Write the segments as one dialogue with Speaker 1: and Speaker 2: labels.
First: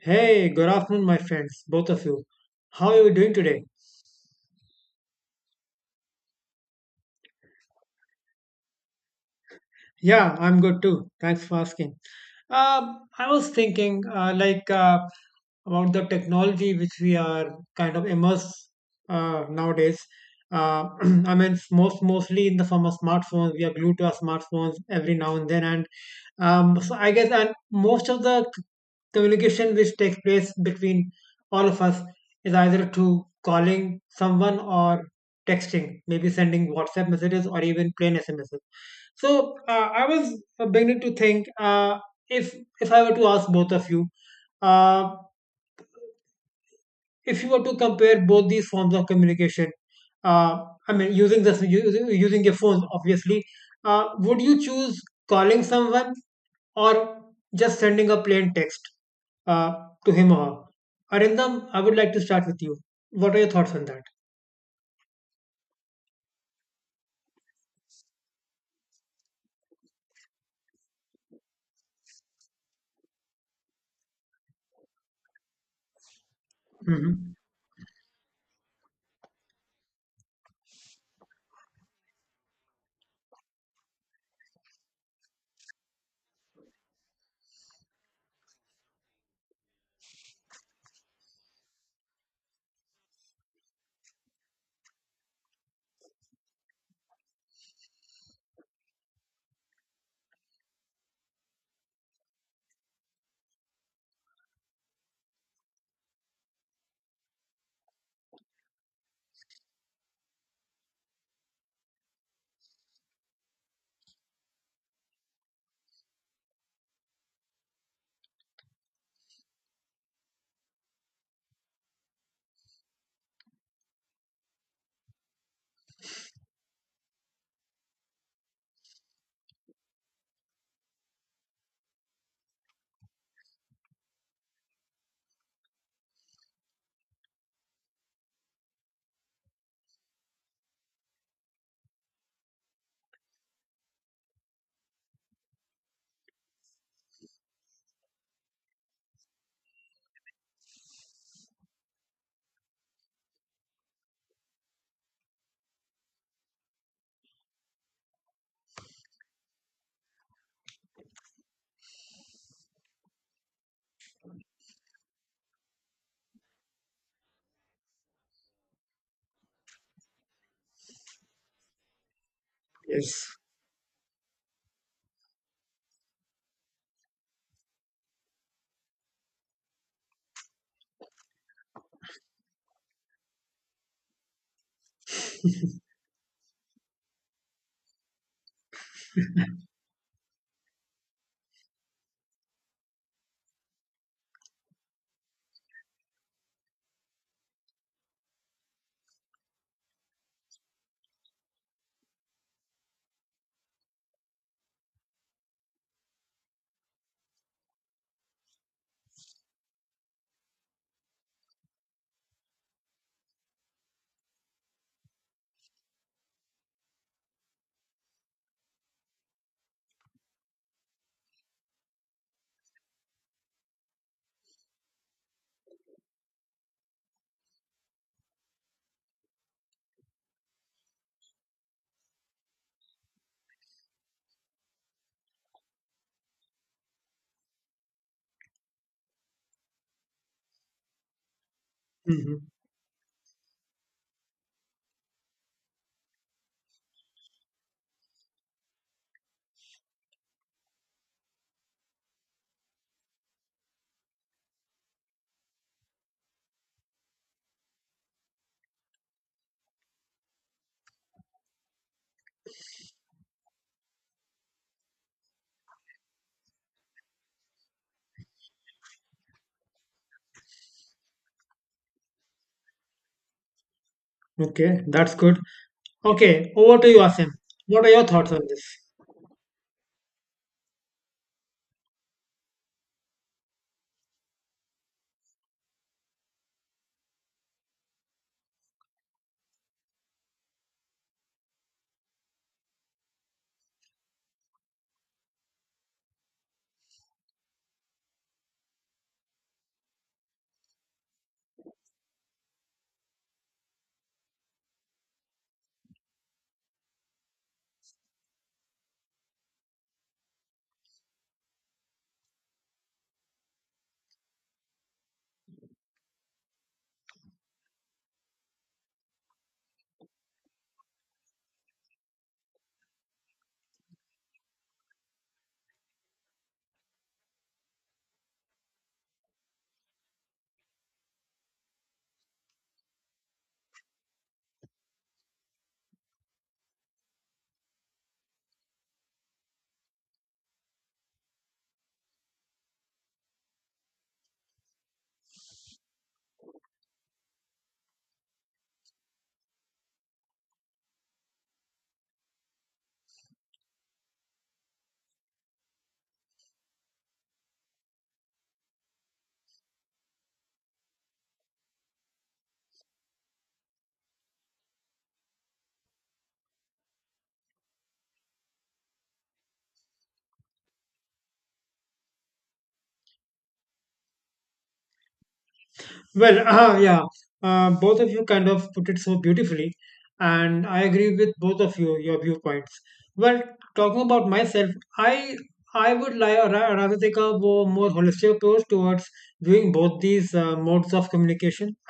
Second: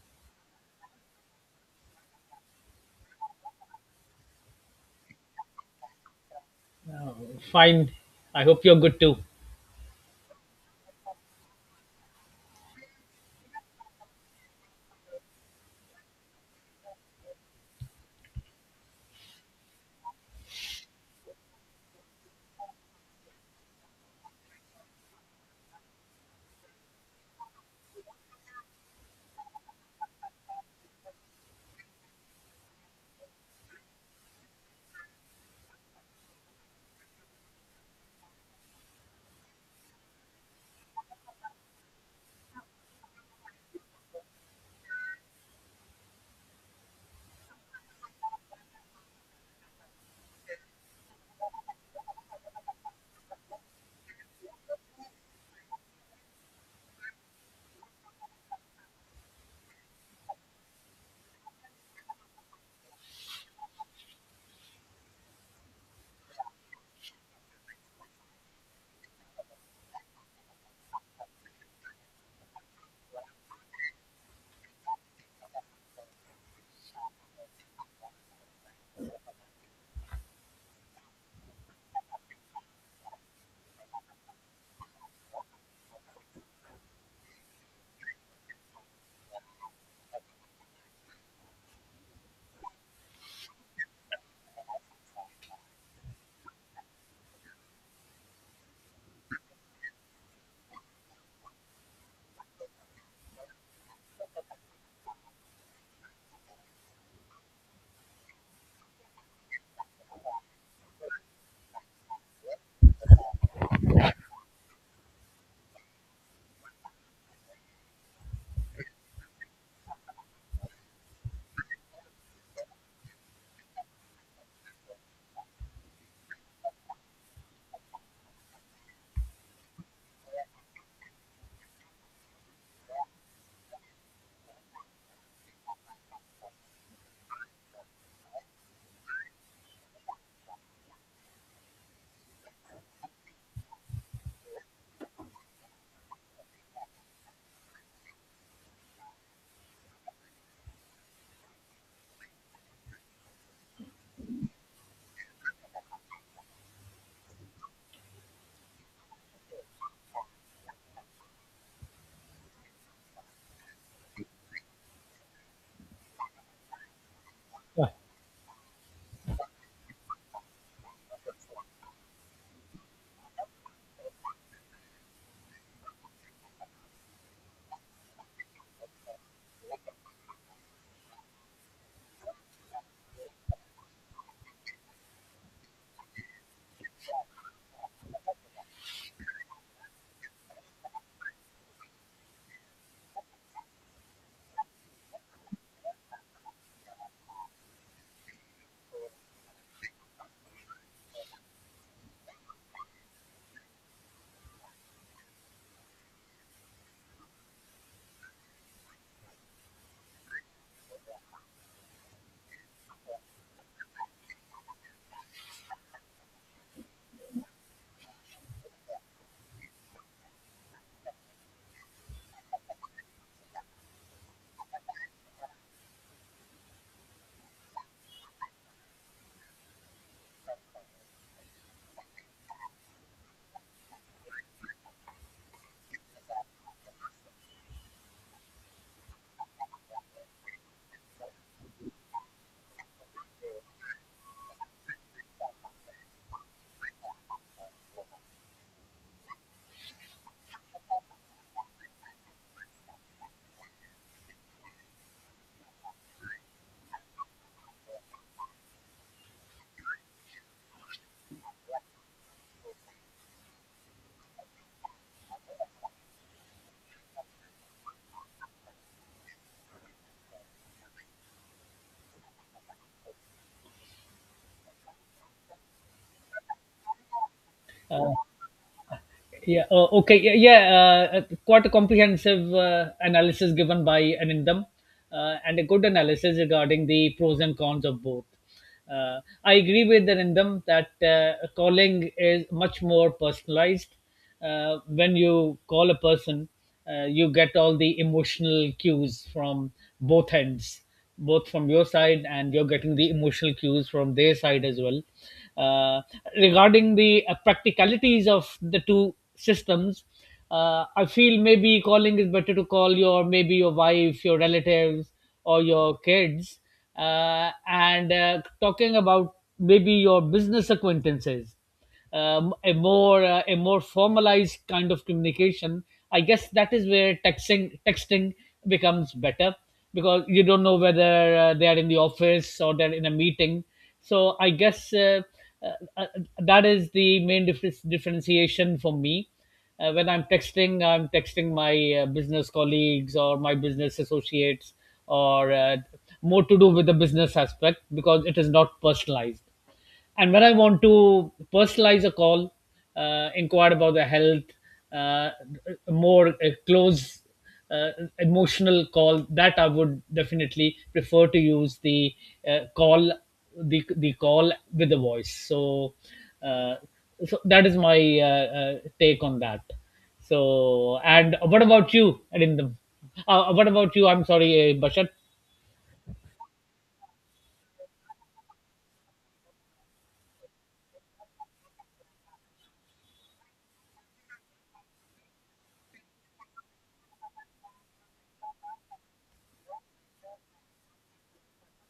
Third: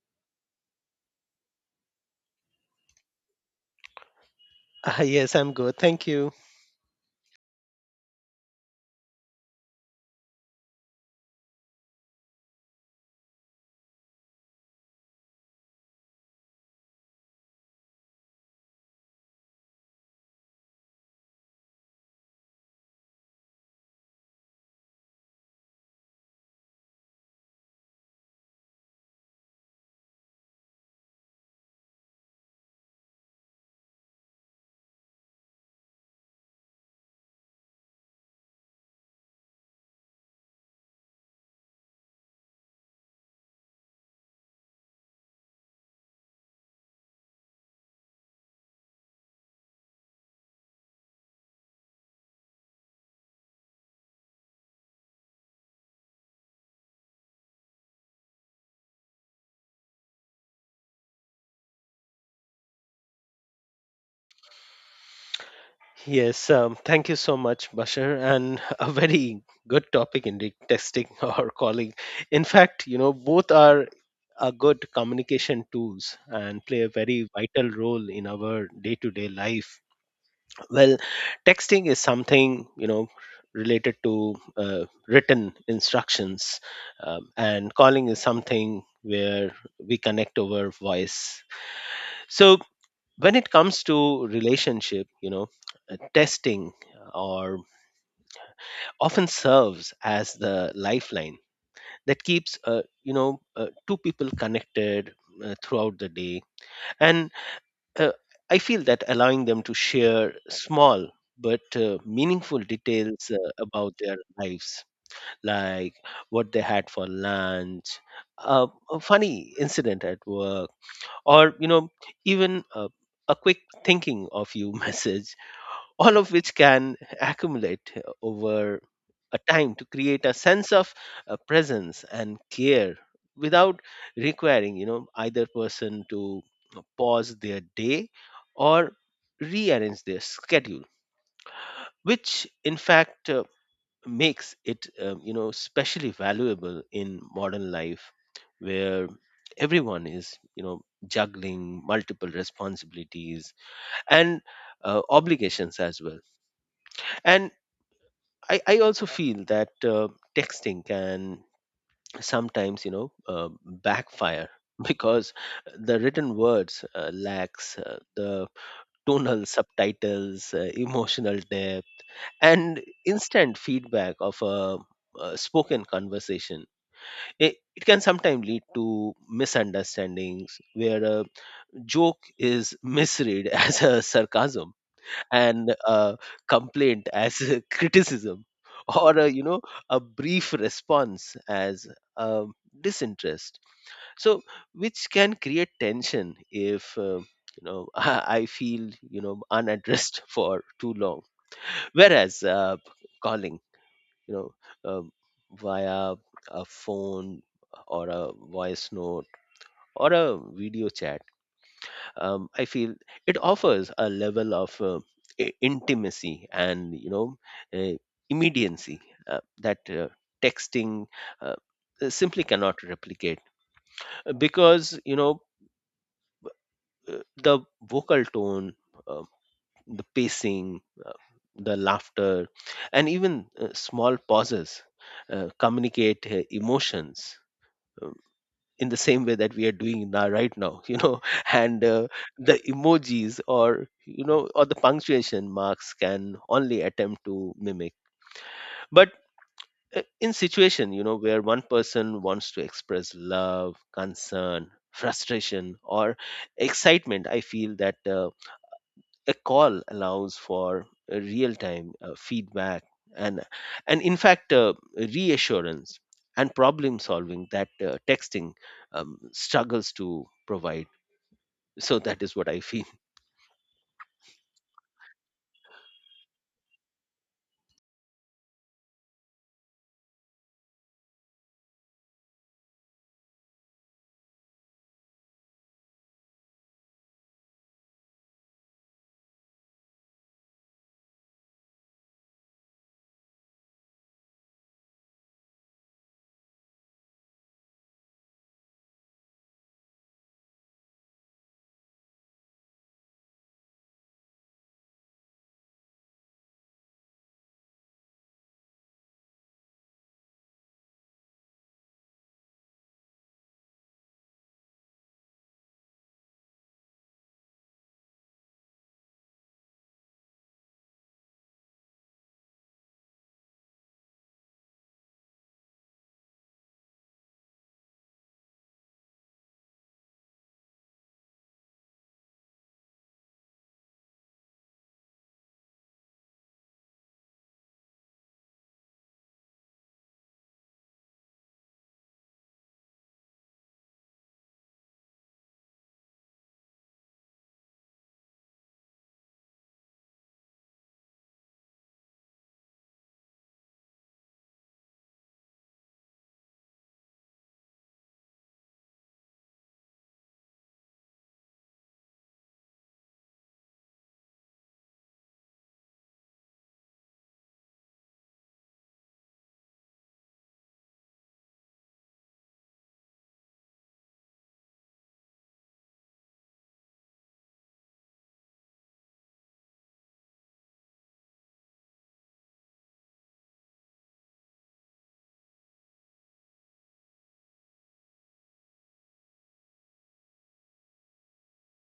Speaker 1: Hey, good afternoon, my friends, both of you. How are you doing today?
Speaker 2: Ah, yes, I'm good. Thank you.
Speaker 3: Fine. I hope you're good too.
Speaker 1: Yeah, I'm good too. Thanks for asking. I was thinking, about the technology which we are kind of immersed nowadays. Uh, I mean, it's mostly in the form of smartphones. We are glued to our smartphones every now and then, and So I guess, and most of the communication which takes place between all of us is either through calling someone or texting, maybe sending WhatsApp messages or even plain SMS. So I was beginning to think, if I were to ask both of you, uh, if you were to compare both these forms of communication, uh, I mean, using your phones, obviously, would you choose calling someone or just sending a plain text uh, to him or her? Arindam, I would like to start with you. What are your thoughts on that?
Speaker 2: Yes, thank you so much, Bashar, and a very good topic indeed, testing or calling. In fact, you know, both are a good communication tools and play a very
Speaker 1: Hmm.
Speaker 2: vital role in our day-to-day life. Well, texting is something you know related to written instructions, and calling is something where we connect over voice. So when it comes to relationship you know testing or often serves as the lifeline that keeps you know two people connected throughout the day and uh, I feel that allowing them to share small but meaningful details about their lives, like what they had for lunch, a funny incident at work, or you know even a quick thinking of you message, all of which can accumulate over a time to create a sense of presence and care without requiring you know either person to pause their day or rearrange their schedule, which in fact makes it you know specially valuable in modern life where everyone is you know juggling multiple responsibilities and obligations as well. And I also feel that texting can sometimes, you know, backfire because the written words lacks
Speaker 3: Uh,
Speaker 2: the tonal subtitles, emotional depth, and
Speaker 1: Yes.
Speaker 2: instant feedback of a, spoken conversation. It can sometimes lead to misunderstandings where a joke is misread as a sarcasm, and complaint as a criticism, or a, you know, a brief response as um, disinterest, so which can create tension if you know I feel you know unaddressed for too long, whereas calling you know uh, via a phone or a voice note or a video chat, I feel it offers a level of intimacy and you know uh, immediacy that texting uh, simply cannot replicate. Because you know the vocal tone, uh, the pacing, uh, the laughter, and even small pauses communicate emotions uh, in the same way that we are doing now right now you know. And
Speaker 1: Hmm.
Speaker 2: the emojis or you know or the punctuation marks can only attempt to mimic, but in situation you know where one person wants to express love, concern, frustration or excitement, I feel that a call allows for real time feedback and and in fact reassurance and problem solving that texting struggles to provide. So that is what I feel.
Speaker 1: Okay, that's good. Okay, over to you, Asim. What are your thoughts on this?
Speaker 3: yeah. Okay. Yeah, Quite a comprehensive analysis given by Anindam, and a good analysis regarding the pros and cons of both. I agree with Anindam that calling is much more personalized. When you call a person, you get all the emotional cues from both ends, both from your side, and you're getting the emotional cues from their side as well. uh, Regarding the practicalities of the two systems, I feel maybe calling is better to call your, maybe your wife, your relatives, or your kids. And Talking about maybe your business acquaintances, a more formalized kind of communication, I guess that is where texting becomes better, because you don't know whether they are in the office or they're in a meeting. So I guess uh, uh, that is the main differentiation for me. When I'm texting, I'm texting my business colleagues or my business associates, or more to do with the business aspect, because it is not personalized. And when I want to personalize a call, inquire about their health, uh, more close uh, emotional call, that I would definitely prefer to use the call, the call with the voice. So, uh, that is my take on that. So, and what about you, Arindam? What about you? I'm sorry, Bashar.
Speaker 1: Well, both of you kind of put it so beautifully, and I agree with both of you your viewpoints. Well, talking about myself, I I would rather take a more holistic approach towards viewing both these modes of communication.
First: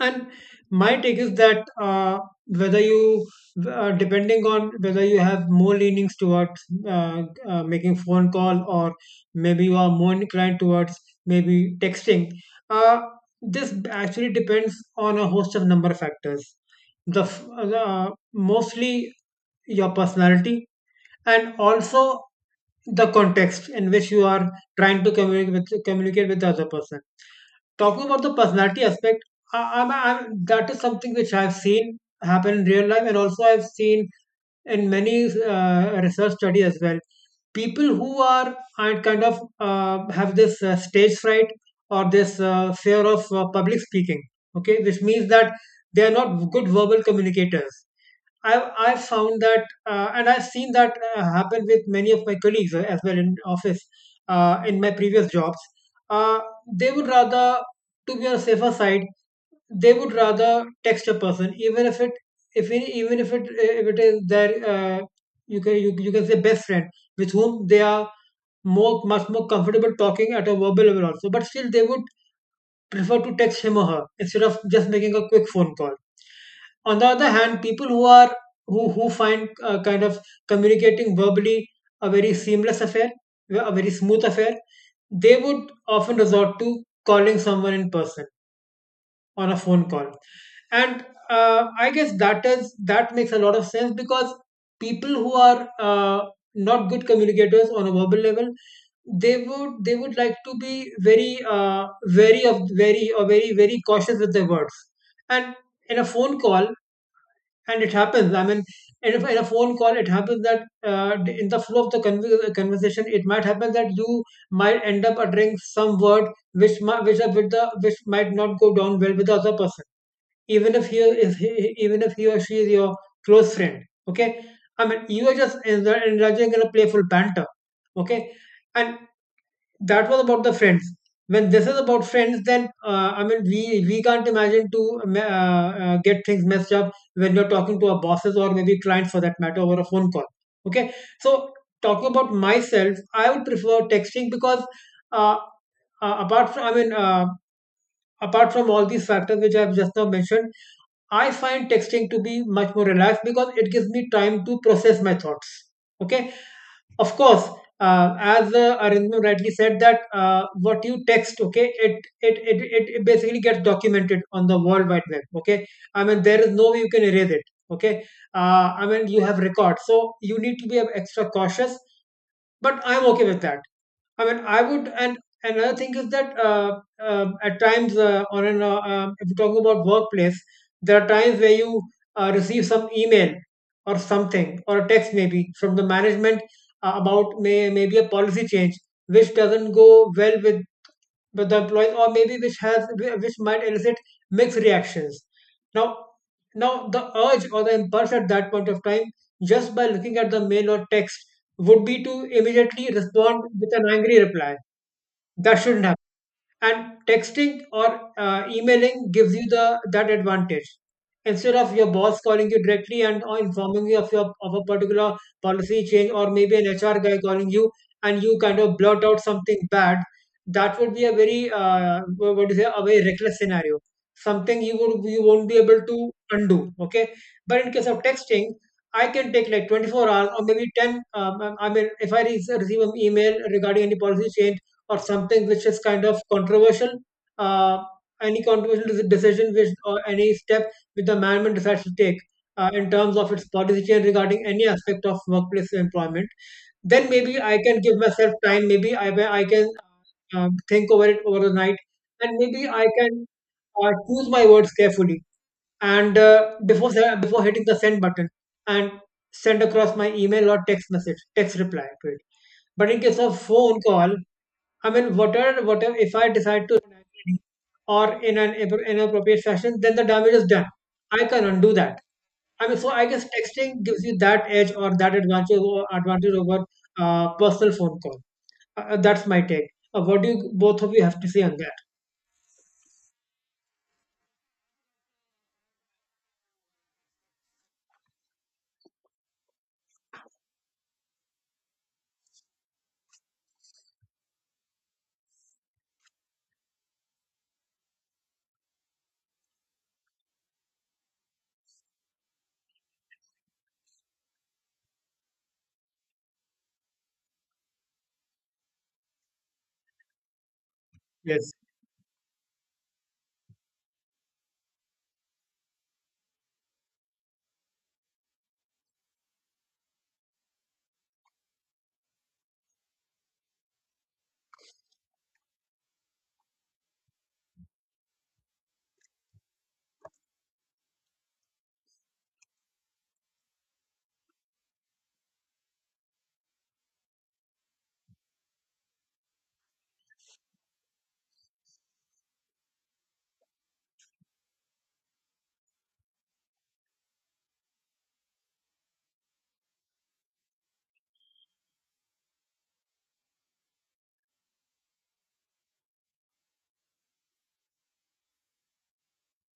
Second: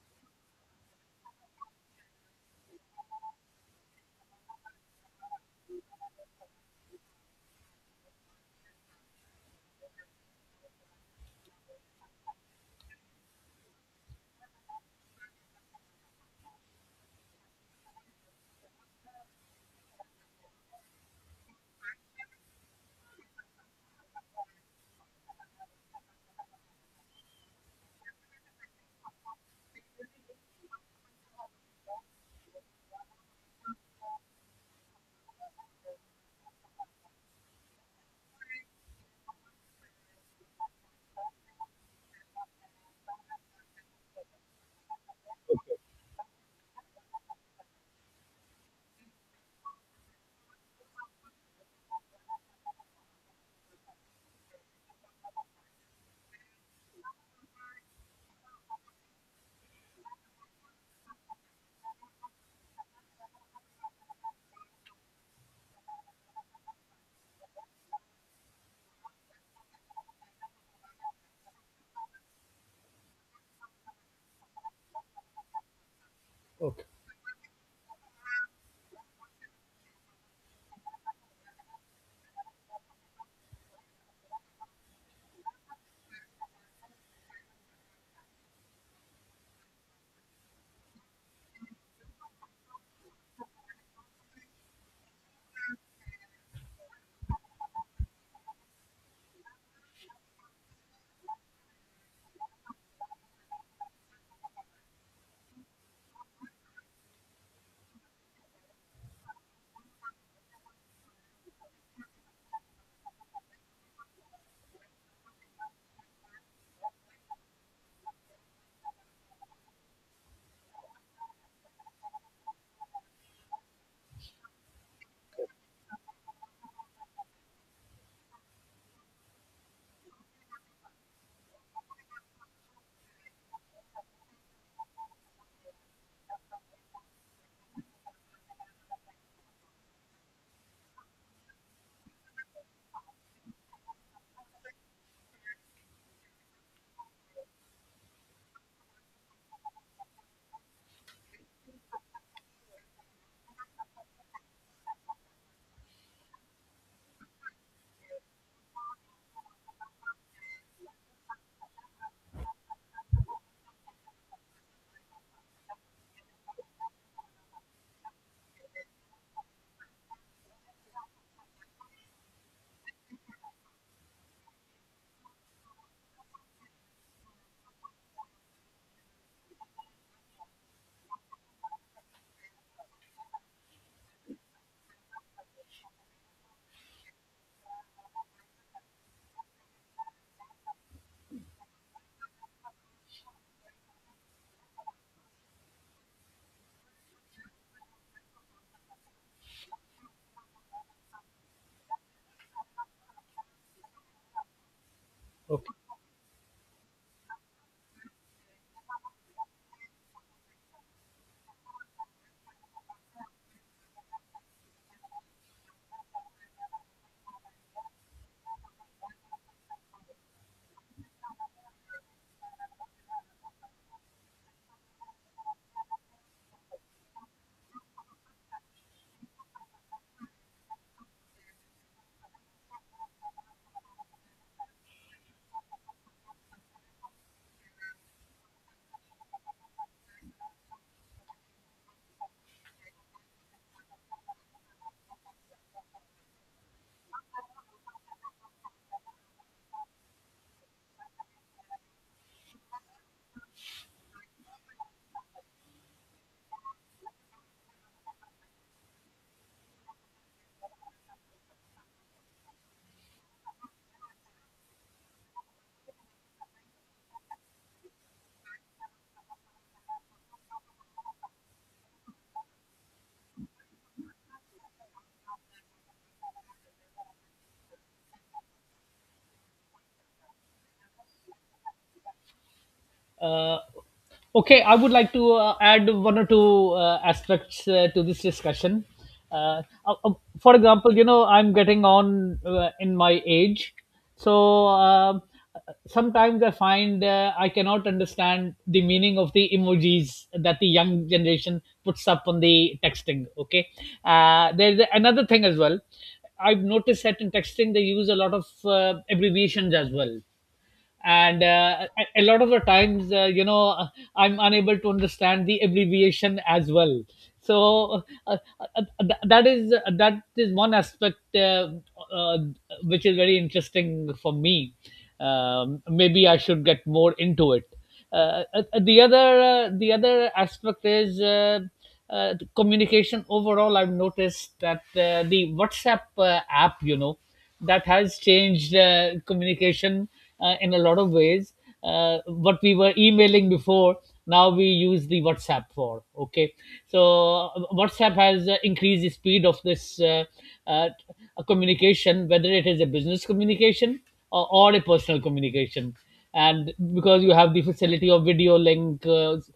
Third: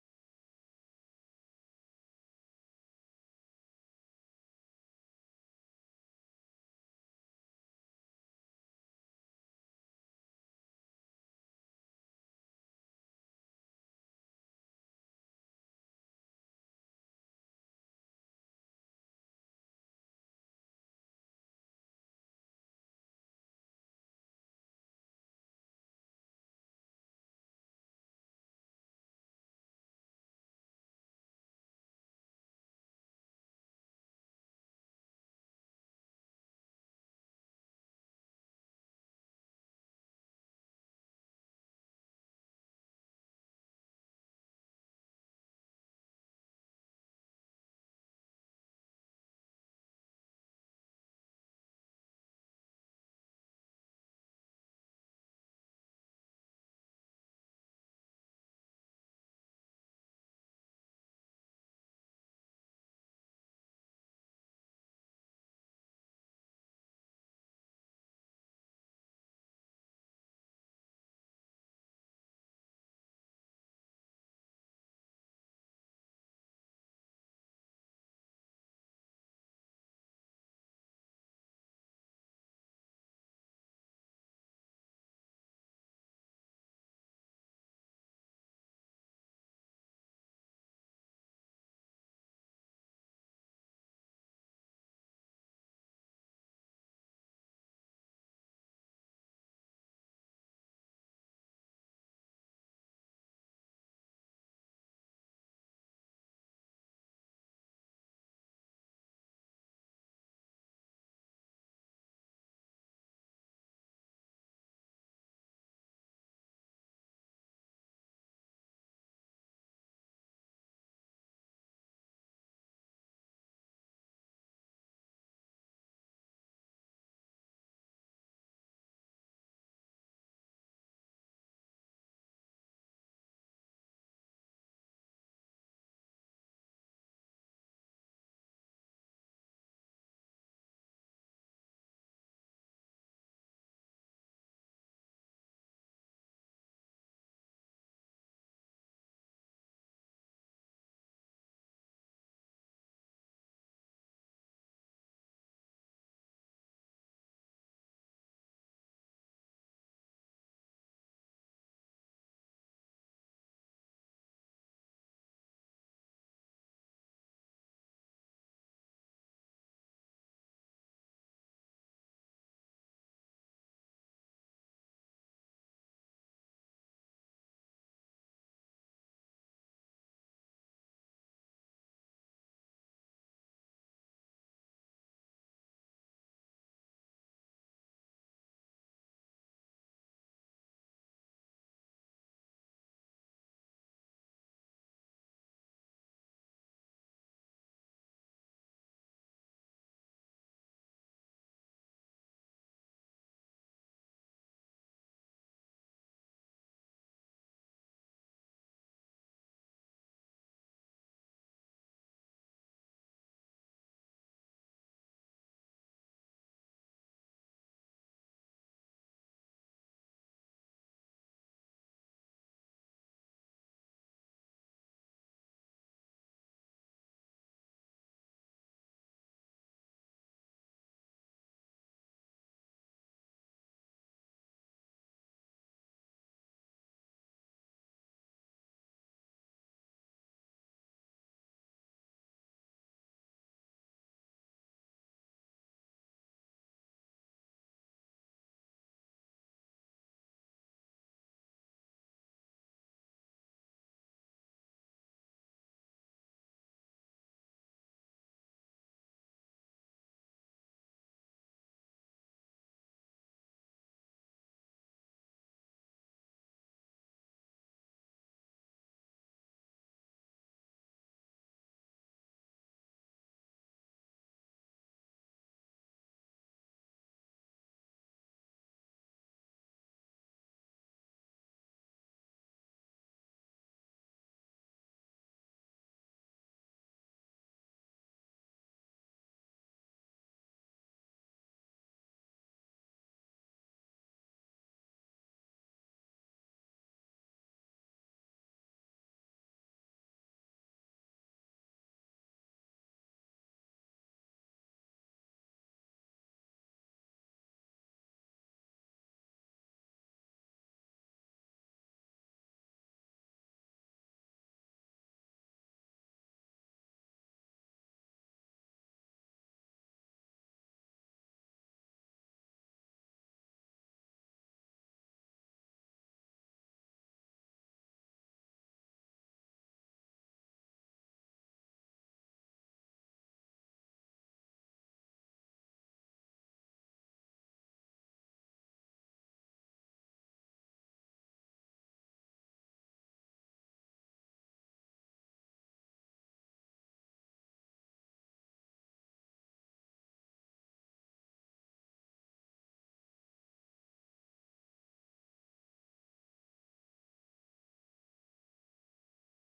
Speaker 1: And my take is that, whether you, depending on whether you have more leanings towards making phone call, or maybe you are more inclined towards maybe texting. uh, this actually depends on a host of number of factors. Mostly your personality, and also the context in which you are trying to communicate with the other person. Talking about the personality aspect, that is something which I've seen happen in real life, and also I've seen in many research study as well. People who are have this stage fright or this fear of public speaking, okay, which means that they are not good verbal communicators. I've found that, and I've seen that happen with many of my colleagues as well in office in my previous jobs. Uh, they would rather, to be on a safer side, they would rather text a person, even if it, even if it is their you you can say best friend, with whom they are more much more comfortable talking at a verbal level also, but still they would prefer to text him or her instead of just making a quick phone call.
Speaker 3: Okay.
Speaker 1: On the other hand, people who are who find communicating verbally a very seamless affair, a very smooth affair, they would often resort to calling someone in person on a phone call. And I guess that is that makes a lot of sense, because people who are not good communicators on a verbal level, they would like to be very uh, very very cautious with their words. And in a phone call, and it happens, I mean, in a phone call it happens that, uh, in the flow of the conversation, it might happen that you might end up uttering some word which might which, are with the, which might not go down well with the other person, even if even if he or she is your close friend, okay. I mean, you are just indulging in a playful banter, okay. And that was about the friends. When this is about friends, then I mean, we can't imagine to get things messed up when you're talking to our bosses, or maybe clients for that matter, over a phone call, okay. So, talking about myself, I would prefer texting, because uh, uh, apart from i mean uh, apart from all these factors which I've just now mentioned, I find texting to be much more relaxed because it gives me time to process my thoughts. Okay. Of course, as Arindam rightly said, that what you text, okay, it basically gets documented on the World Wide Web. Okay, I mean there is no way you can erase it. Okay. I mean, you have records, so you need to be extra cautious. But I'm okay with that. I mean, I would, and another thing is that, at times, if you talk about workplace, there are times where you receive some email or something, or a text, maybe from the management, about may maybe a policy change which doesn't go well with the employees, or maybe which has which might elicit mixed reactions. Now, now the urge or the impulse at that point of time, just by looking at the mail or text, would be to immediately respond with an angry reply. That
Speaker 3: Okay.
Speaker 1: shouldn't. And texting or emailing gives you the that advantage, instead of your boss calling you directly and or informing you of your of a particular policy change, or maybe an HR guy calling you, and you kind of blurt out something bad. That would be a very what do you say, a very reckless scenario, something you would you won't be able to undo, okay. But in case of texting, I can take like 24 hours, or maybe 10. I mean, if I receive an email regarding any policy change, or something which is kind of controversial. Uh, any controversial decision which, or any step which the management decides to take in terms of its policy change regarding any aspect of workplace employment, then maybe I can give myself time. Maybe I can think over it over the night, and maybe I can choose my words carefully, and before hitting the send button, and send across my email or text reply to it. But in case of phone call, I mean, whatever if I decide to, or in an inappropriate fashion, then the damage is done. I can undo that. I mean, so I guess texting gives you that edge, or that advantage over personal phone call. That's my take. What do you both of you have to say on that?
Speaker 3: Uh, okay, I would like to add one or two aspects to this discussion. Uh, uh, uh, for example, you know, I'm getting on in my age, so sometimes I find I cannot understand the meaning of the emojis that the young generation puts up on the texting. Okay, there's another thing as well. I've noticed that in texting they use a lot of abbreviations as well, and
Speaker 1: Yes,
Speaker 3: a lot of the times I'm unable to understand the abbreviation as well. So that is one aspect, uh, which is very interesting for me. Maybe I should get more into it. The other the other aspect is communication overall. I've noticed that the WhatsApp app, you know, that has changed communication in a lot of ways. What we were emailing before, now we use the WhatsApp for. Okay, so WhatsApp has increased the speed of this uh, communication, whether it is a business communication or a personal communication. And because you have the facility of video link, uh, s-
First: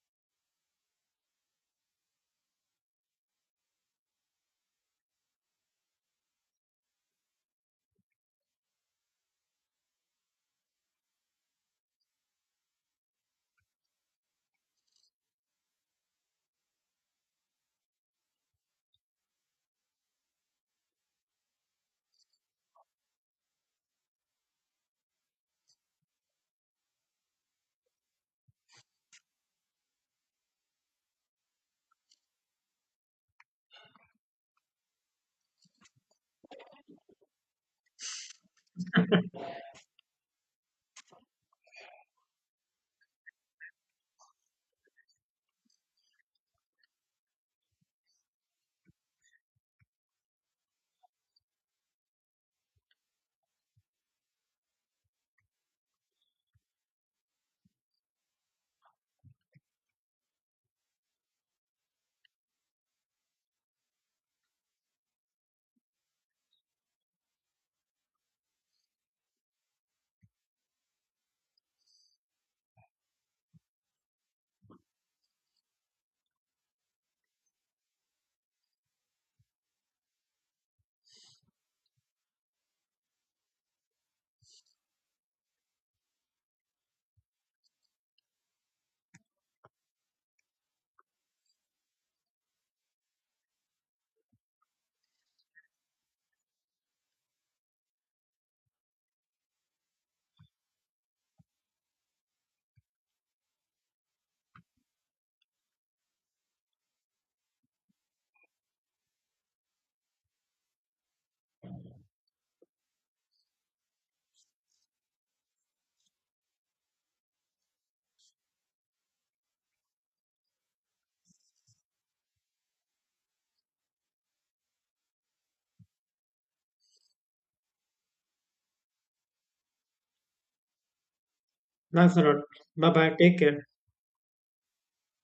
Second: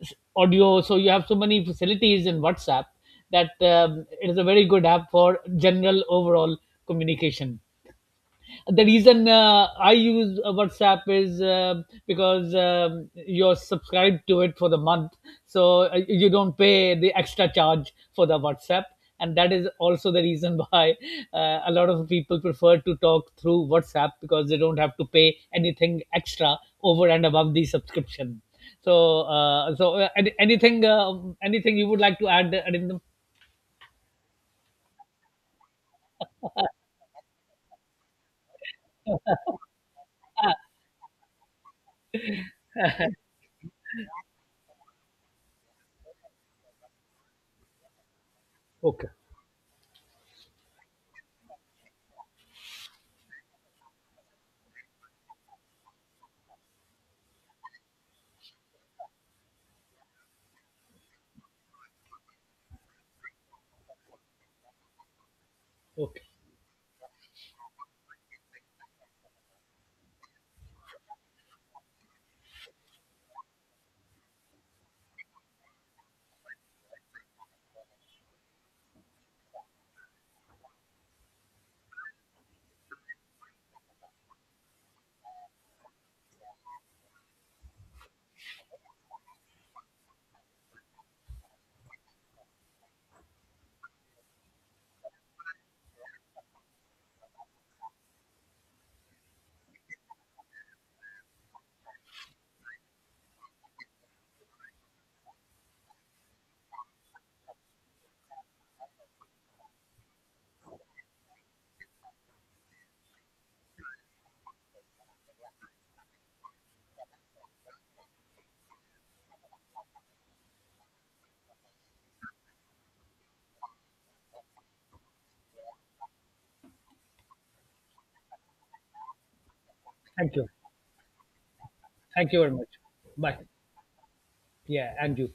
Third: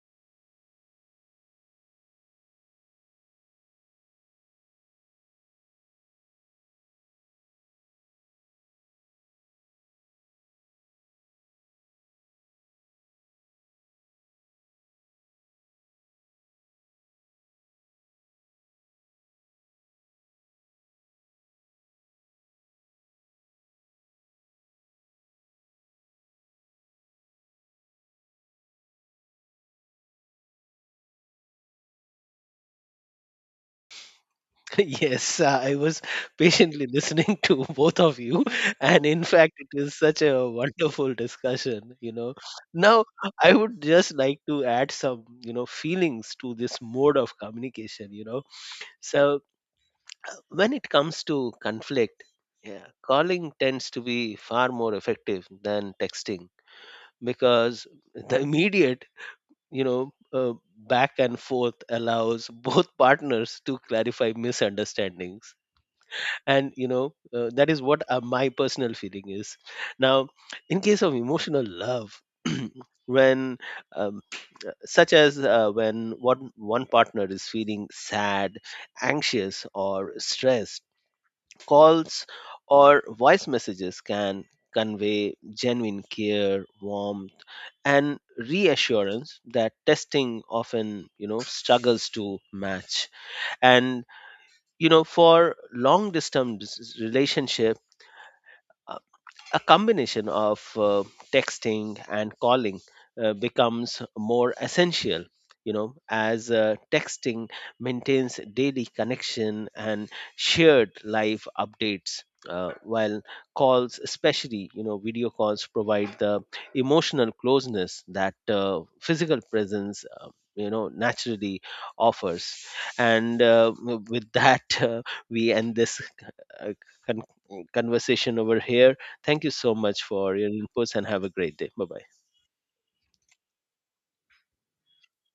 Speaker 3: s- audio, so you have so many facilities in WhatsApp that it is a very good app for general overall communication. The reason I use WhatsApp is because you're subscribed to it for the month, so you don't pay the extra charge for the WhatsApp. And that is also the reason why a lot of people prefer to talk through WhatsApp, because they don't have to pay anything extra over and above the subscription. So, anything, anything you would like to add, Arindam?
Speaker 2: Yes, I was patiently listening to both of you, and in fact, it is such a wonderful discussion. You know, now I would just like to add some, you know, feelings to this mode of communication. You know,
Speaker 3: Okay.
Speaker 2: so when it comes to conflict, yeah, calling tends to be far more effective than texting because the immediate, you know, back and forth allows both partners to clarify misunderstandings.
Speaker 3: Okay.
Speaker 2: And you know that is what my personal feeling is. Now in case of emotional love when um, such as when one partner is feeling sad, anxious or stressed, calls or voice messages can convey genuine care, warmth and reassurance that testing often you know struggles to match. And you know for long distance relationship, a combination of texting and calling becomes more essential, you know, as texting maintains daily connection and shared live updates, while calls, especially you know video calls, provide the emotional closeness that physical presence you know naturally offers. And with that we end this uh, con- conversation over here. Thank you so much
Speaker 3: Thank
Speaker 2: for
Speaker 3: you.
Speaker 2: your inputs and have a great day. Bye bye.
Speaker 1: thanks a
Speaker 3: Thank
Speaker 1: lot.
Speaker 3: you very much.
Speaker 1: Bye bye. Take
Speaker 3: Bye.
Speaker 1: care.
Speaker 3: Yeah, and you.